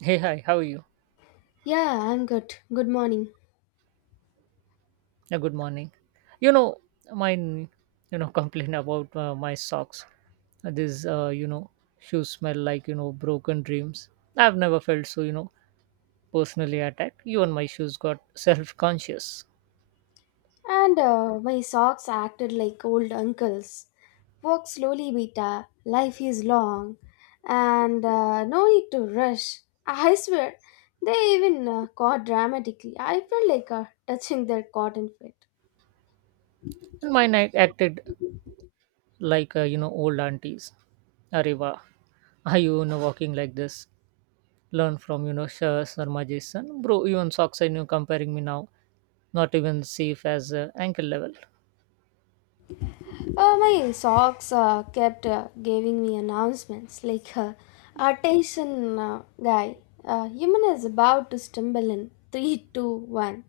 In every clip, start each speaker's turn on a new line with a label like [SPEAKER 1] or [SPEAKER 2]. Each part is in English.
[SPEAKER 1] Hey, hi, how are you?
[SPEAKER 2] Yeah, I'm good. Good morning.
[SPEAKER 1] Good morning. You know, Mine, complain about my socks. These, shoes smell like, broken dreams. I've never felt so, personally attacked. Even my shoes got self conscious.
[SPEAKER 2] And My socks acted like old uncles. Walk slowly, beta. Life is long. And No need to rush. I swear, they even caught dramatically. I felt like touching their cotton fit.
[SPEAKER 1] And mine acted like, old aunties. Areva, are you, walking like this? Learn from, Shah Sarma Jason. Bro, even socks are, comparing me now. Not even safe as ankle level.
[SPEAKER 2] My socks kept giving me announcements like, attention, guy, human is about to stumble in three, two, one,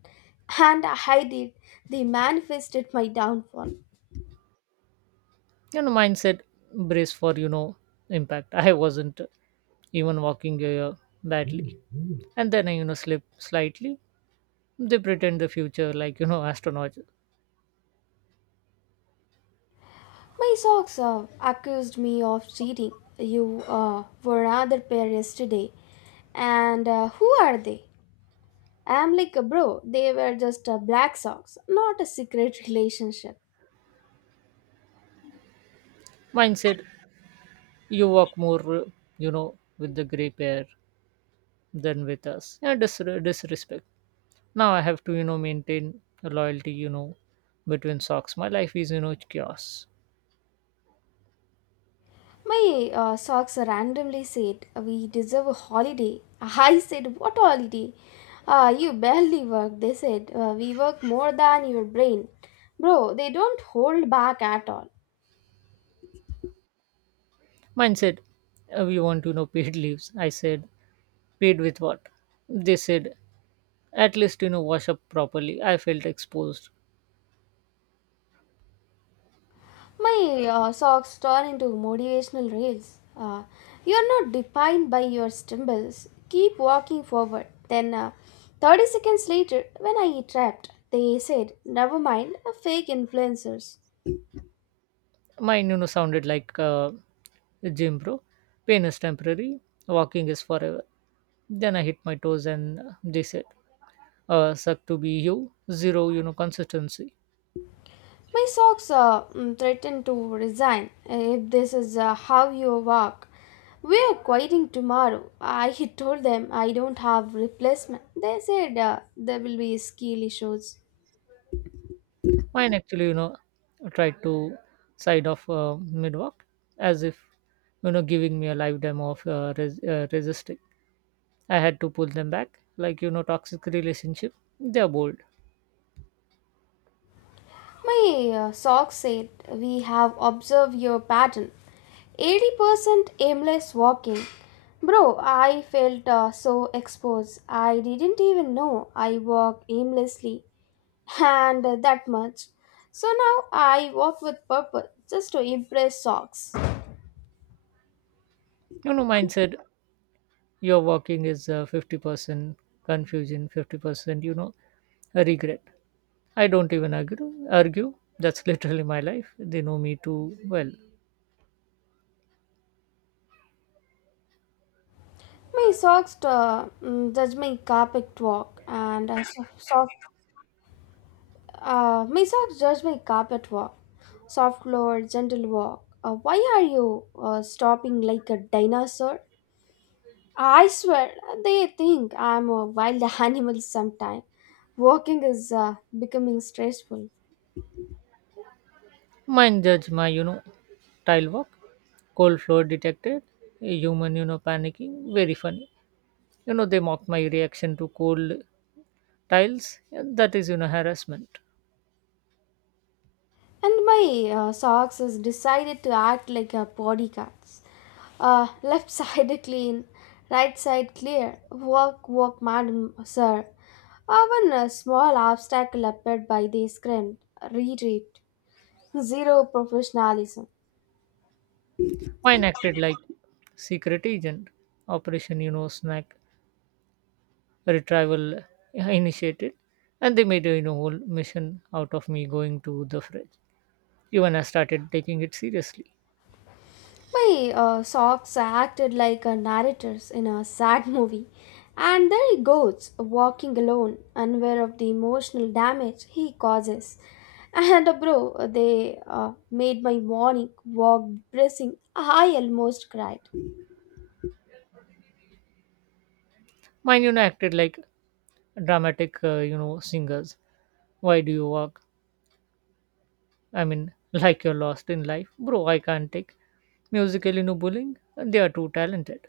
[SPEAKER 2] and I did. They manifested my downfall.
[SPEAKER 1] Mindset. Brace for impact. I wasn't even walking badly, and then I slip slightly. They pretend the future like astronauts.
[SPEAKER 2] My socks accused me of cheating. You were another pair yesterday. And who are they? I'm like, bro, they were just black socks, not a secret relationship.
[SPEAKER 1] Astronaut said, you walk more with the gray pair than with us. Yeah, disrespect. Now I have to maintain a loyalty between socks. My life is chaos.
[SPEAKER 2] My socks randomly said, "We deserve a holiday." I said, "What holiday? You barely work." They said, We work more than your brain." Bro, they don't hold back at all.
[SPEAKER 1] Mindset, we want to paid leaves. I said, paid with what? They said, at least, wash up properly. I felt exposed.
[SPEAKER 2] My socks turn into motivational rails. You're not defined by your stumbles. Keep walking forward. Then, 30 seconds later, when I trapped, they said, "Never mind, fake influencers."
[SPEAKER 1] Mine, sounded like a gym bro. Pain is temporary, walking is forever. Then I hit my toes and they said, suck to be you, zero, consistency.
[SPEAKER 2] My socks threaten to resign if this is how you walk. We are quitting tomorrow. I told them I don't have replacement. They said there will be skill issues.
[SPEAKER 1] Mine actually, tried to side of mid walk as if, giving me a live demo of resisting. I had to pull them back, like, toxic relationship. They're bold.
[SPEAKER 2] My socks said we have observed your pattern. 80% aimless walking. Bro, I felt so exposed. I didn't even know I walked aimlessly and that much. So now I walk with purpose just to impress socks.
[SPEAKER 1] Mine said, your walking is 50% confusion, 50% a regret. I don't even argue. That's literally my life. They know me too well.
[SPEAKER 2] My socks judge my carpet walk and soft. My socks judge my carpet walk, soft floor, gentle walk. Why are you stopping like a dinosaur? I swear they think I'm a wild animal sometime. Walking is becoming stressful.
[SPEAKER 1] Mine judge my tile walk. Cold floor detected, a human panicking. Very funny. They mocked my reaction to cold tiles. That is harassment.
[SPEAKER 2] And my socks has decided to act like a bodyguards. Left side clean, right side clear. Walk, walk, madam, sir. Even a small obstacle appeared by the scrim. Retreat. Zero professionalism.
[SPEAKER 1] Mine acted like secret agent. Operation snack retrieval initiated. And they made a whole mission out of me going to the fridge. Even I started taking it seriously.
[SPEAKER 2] My socks acted like narrators in a sad movie. And there he goes, walking alone, unaware of the emotional damage he causes. And bro, they made my morning walk depressing. I almost cried.
[SPEAKER 1] Mine acted like dramatic, singers. Why do you walk, I mean, like you're lost in life? Bro, I can't take musical bullying. They are too talented.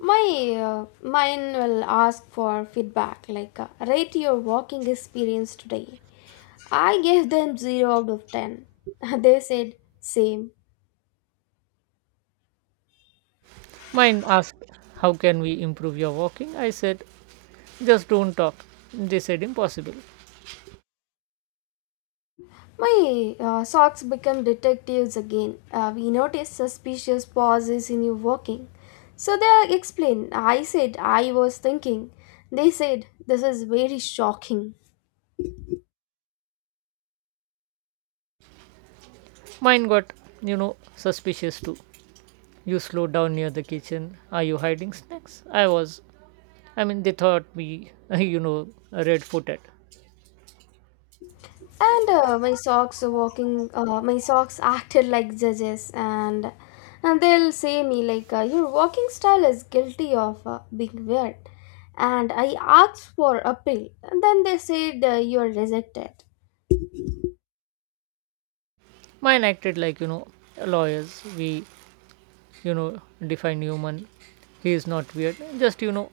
[SPEAKER 2] My uh, Mine will ask for feedback, like rate your walking experience today. I gave them 0 out of 10. They said, same.
[SPEAKER 1] Mine asked, how can we improve your walking? I said, just don't talk. They said, impossible.
[SPEAKER 2] My socks become detectives again. We notice suspicious pauses in your walking. So they explain. I said, I was thinking. They said, this is very shocking.
[SPEAKER 1] Mine got you know suspicious too. You slowed down near the kitchen. Are you hiding snacks? I was. I mean, they thought me, red footed.
[SPEAKER 2] And my socks are walking, My socks acted like judges, and they'll say me like, your walking style is guilty of being weird. And I asked for appeal, and then they said you are rejected.
[SPEAKER 1] Mine acted like, lawyers. We, define human. He is not weird, just,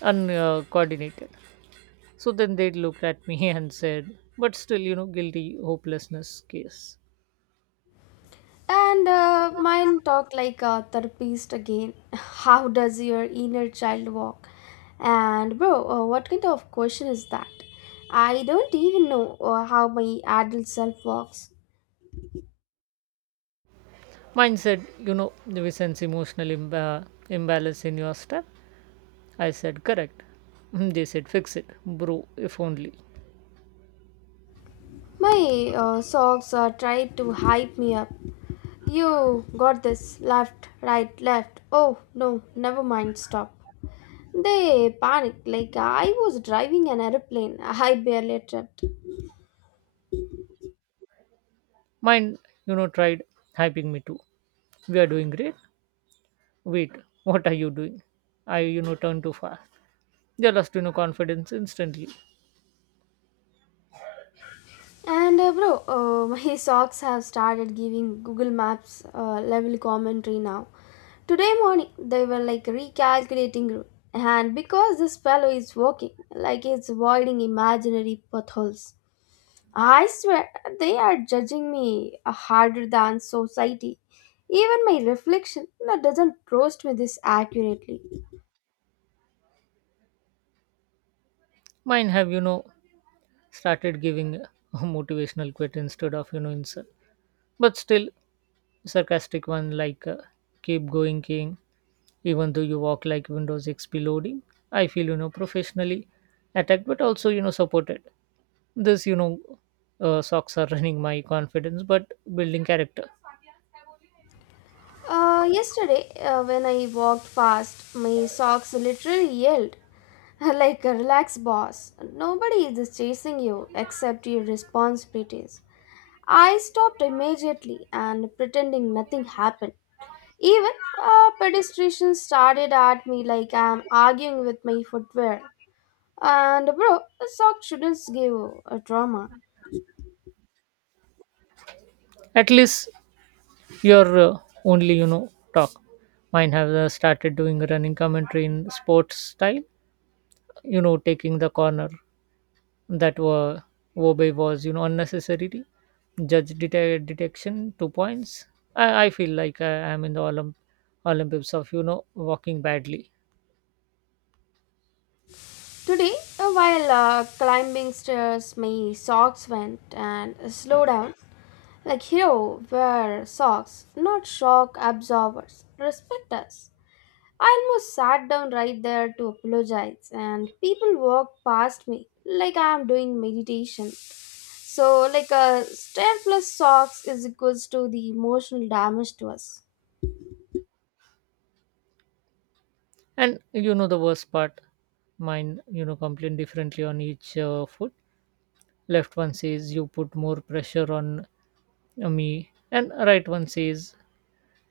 [SPEAKER 1] uncoordinated. So then they looked at me and said, but still, guilty hopelessness case.
[SPEAKER 2] And Mine talk like a therapist again. How does your inner child walk? And bro, what kind of question is that? I don't even know how my adult self walks.
[SPEAKER 1] Mine said, we sense emotional imbalance in your step. I said, correct. They said, fix it, bro, if only.
[SPEAKER 2] My socks try to hype me up. You got this. Left, right, left. Oh no, never mind. Stop. They panicked like I was driving an airplane. I barely tripped.
[SPEAKER 1] Mine, tried hyping me too. We are doing great. Wait, what are you doing? I, turned too fast. They lost, confidence instantly.
[SPEAKER 2] And bro, my socks have started giving Google Maps level commentary now. Today morning, they were like recalculating route, and because this fellow is walking like he's avoiding imaginary potholes, I swear they are judging me harder than society. Even my reflection doesn't roast me this accurately.
[SPEAKER 1] Mine have, started giving a motivational quit instead of, insult. But still, sarcastic one like, keep going, king. Even though you walk like Windows XP loading, I feel, professionally attacked, but also, supported. This socks are running my confidence but building character.
[SPEAKER 2] Yesterday, when I walked past, my socks literally yelled, like, relax, boss. Nobody is chasing you except your responsibilities. I stopped immediately and pretending nothing happened. Even a pedestrian started at me like I'm arguing with my footwear. And bro, a sock shouldn't give a drama.
[SPEAKER 1] At least your only talk. Mine have started doing running commentary in sports style, taking the corner that were. Wobe was unnecessarily judge detection, 2 points. I feel like I am in the Olympics of walking badly.
[SPEAKER 2] Today, while climbing stairs, my socks went and slowed down. Like hero wear socks, not shock absorbers. Respect us. I almost sat down right there to apologize, and people walked past me like I am doing meditation. So, like a stare plus socks is equals to the emotional damage to us.
[SPEAKER 1] And the worst part, mine complain differently on each foot. Left one says, you put more pressure on me. And right one says,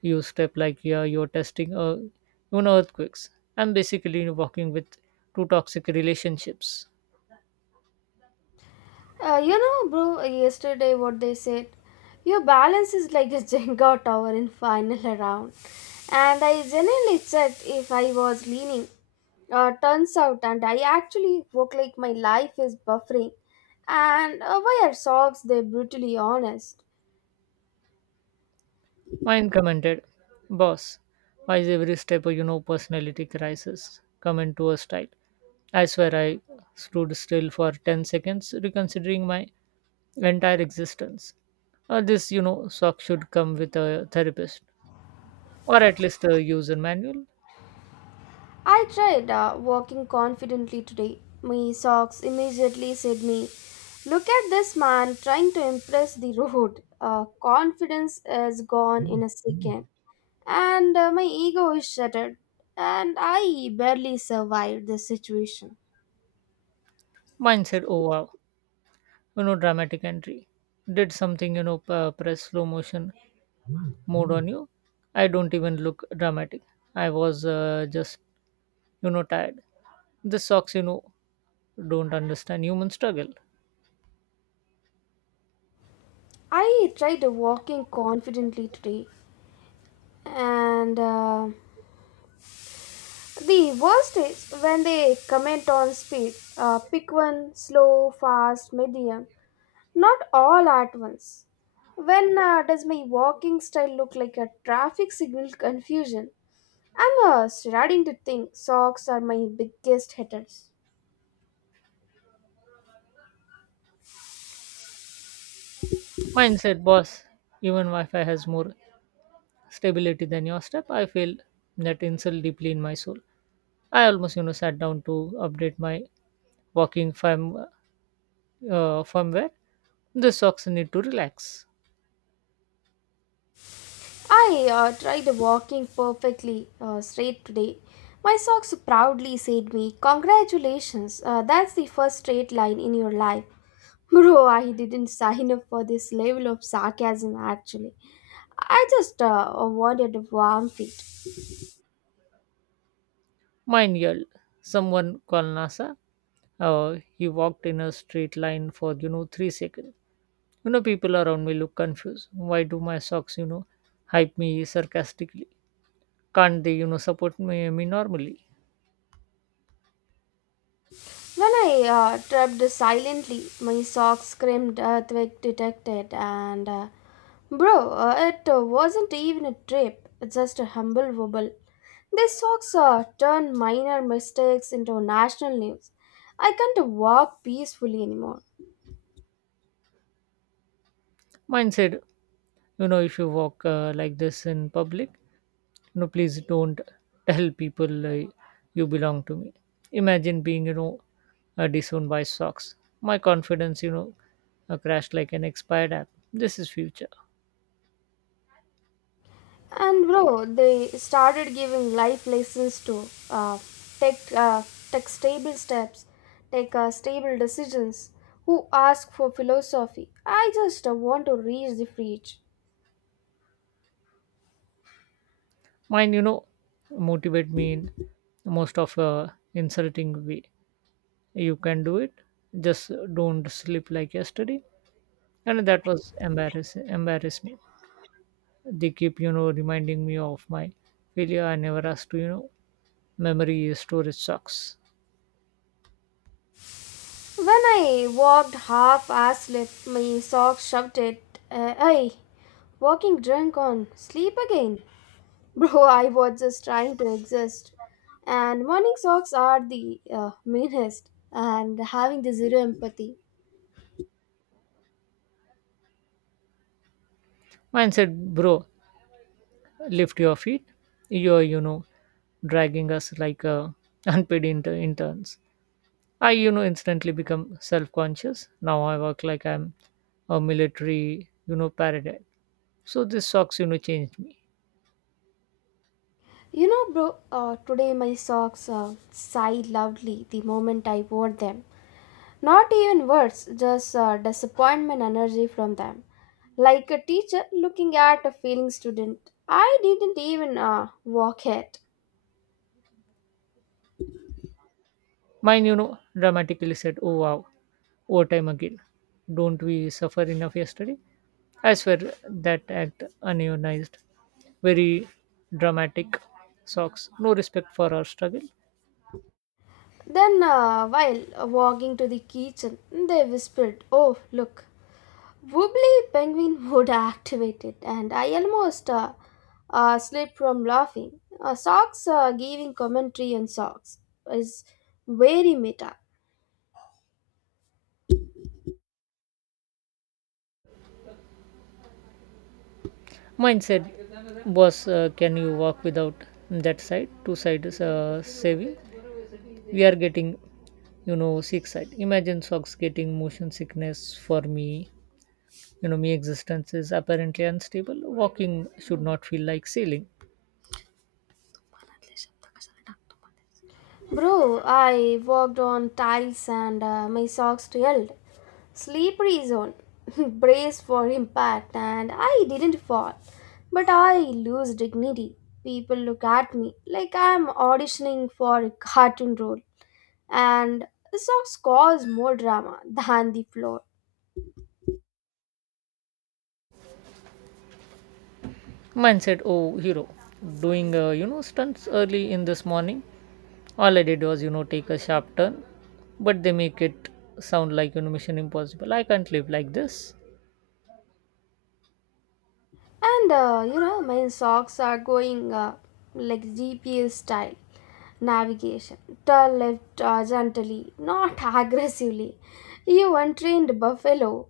[SPEAKER 1] you step like, yeah, you're testing earthquakes. I'm basically walking with two toxic relationships.
[SPEAKER 2] You know, bro, yesterday what they said, your balance is like a Jenga tower in final round. And I genuinely checked if I was leaning. Turns out, and I actually look like my life is buffering. And why are socks they brutally honest?
[SPEAKER 1] Mine commented, boss, why is every step a personality crisis come into a style? I swear I stood still for 10 seconds, reconsidering my entire existence. This, sock should come with a therapist or at least a user manual.
[SPEAKER 2] I tried walking confidently today. My socks immediately said me, look at this man trying to impress the road. Confidence is gone in a second. And my ego is shattered. And I barely survived the situation.
[SPEAKER 1] Mine said, oh wow, dramatic entry. Did something, press slow motion moved on you? I don't even look dramatic. I was just, tired. This socks, don't understand human struggle.
[SPEAKER 2] I tried walking confidently today. And the worst is when they comment on speed. Pick one, slow, fast, medium. Not all at once. When does my walking style look like a traffic signal confusion? I'm starting to think socks are my biggest hitters.
[SPEAKER 1] Mindset, boss. Even Wi Fi has more stability than your step. I feel that insult deeply in my soul. I almost, sat down to update my walking firmware. The socks need to relax.
[SPEAKER 2] I tried walking perfectly straight today. My socks proudly said me, congratulations, that's the first straight line in your life. Bro, I didn't sign up for this level of sarcasm actually. I just wanted warm feet.
[SPEAKER 1] Mine yelled, someone call NASA. He walked in a straight line for, 3 seconds. People around me look confused. Why do my socks, hype me sarcastically? Can't they, support me normally?
[SPEAKER 2] When I tripped silently, my socks screamed earthquake detected, and bro, it wasn't even a trip, just a humble wobble. These socks turn minor mistakes into national news. I can't walk peacefully anymore.
[SPEAKER 1] Mine said, if you walk like this in public, please don't tell people you belong to me. Imagine being, disowned by socks. My confidence, crashed like an expired app. This is future.
[SPEAKER 2] And bro, they started giving life lessons to take uh, take stable steps, take stable decisions. Who ask for philosophy? I just want to reach the fridge.
[SPEAKER 1] Mine, motivate me in most of a insulting way. You can do it, just don't sleep like yesterday. And that was embarrass me. They keep reminding me of my failure. I never asked to. Memory storage sucks.
[SPEAKER 2] When I walked half asleep, my sock shoved it. I walking drunk on sleep again. Bro, I was just trying to exist. And morning socks are the meanest and having the zero empathy.
[SPEAKER 1] Mine said, bro, lift your feet. You're dragging us like unpaid interns. I instantly become self-conscious. Now I work like I'm a military paradigm. So this socks changed me.
[SPEAKER 2] You know, bro, today my socks sighed loudly the moment I wore them. Not even words, just disappointment energy from them. Like a teacher looking at a failing student. I didn't even walk yet.
[SPEAKER 1] Mine, dramatically said, oh wow, overtime again. Don't we suffer enough yesterday? I swear that act unionized. Very dramatic socks. No respect for our struggle.
[SPEAKER 2] Then, while walking to the kitchen, they whispered, oh, look, Wobbly Penguin would activated, and I almost slipped from laughing. Socks giving commentary on socks is very meta.
[SPEAKER 1] Mine said, boss, can you walk without that side? Two sides saving. We are getting, sick side. Imagine socks getting motion sickness for me. Me existence is apparently unstable. Walking should not feel like sailing.
[SPEAKER 2] Bro, I walked on tiles and my socks yelled, slippery zone. Brace for impact and I didn't fall. But I lose dignity. People look at me like I'm auditioning for a cartoon role. And the socks cause more drama than the floor.
[SPEAKER 1] Mine said, oh, hero, doing, stunts early in this morning. All I did was, take a sharp turn, but they make it sound like, mission impossible. I can't live like this.
[SPEAKER 2] And you know, my socks are going like GPS style navigation. Turn left gently, not aggressively. You untrained buffalo.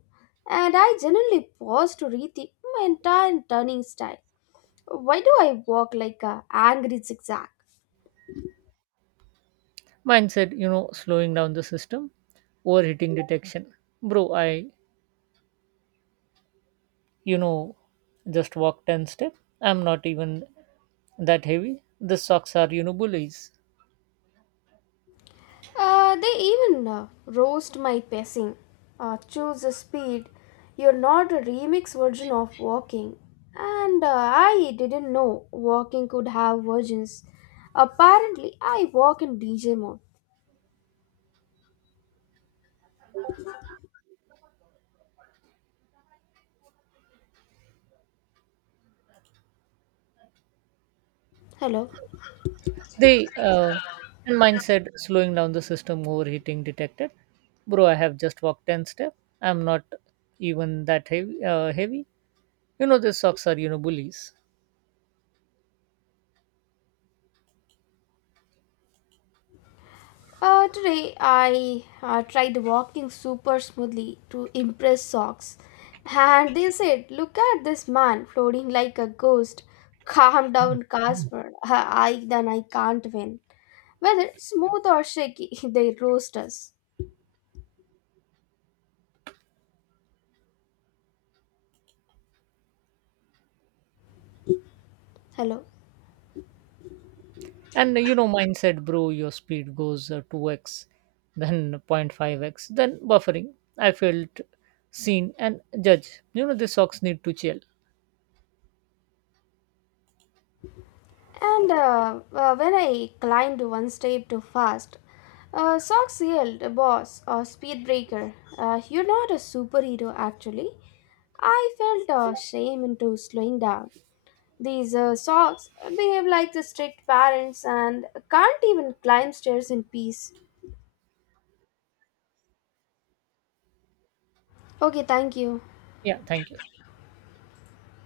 [SPEAKER 2] And I generally pause to rethink my entire turning style. Why do I walk like a angry zigzag?
[SPEAKER 1] Mine said, slowing down the system, overheating detection. Bro, I, you know, just walk 10 step. I'm not even that heavy. The socks are, bullies.
[SPEAKER 2] They even roast my pacing. Choose a speed. You're not a remix version of walking. And I didn't know walking could have versions. Apparently, I walk in DJ mode. Hello.
[SPEAKER 1] They and mine said, slowing down the system, overheating detected. Bro, I have just walked 10 steps. I'm not even that heavy. These socks are bullies.
[SPEAKER 2] Today, I tried walking super smoothly to impress socks. And they said, look at this man floating like a ghost. Calm down, Casper. I, then I can't win, whether smooth or shaky, they roast us. Hello.
[SPEAKER 1] And mine said, bro, your speed goes 2x, then 0.5x, then buffering. I felt seen and judged. These socks need to chill.
[SPEAKER 2] And when I climbed one step too fast, socks yelled, boss or speed breaker. You're not a superhero, actually. I felt shame into slowing down. These socks behave like the strict parents and can't even climb stairs in peace. Okay, thank you.
[SPEAKER 1] Yeah, thank you.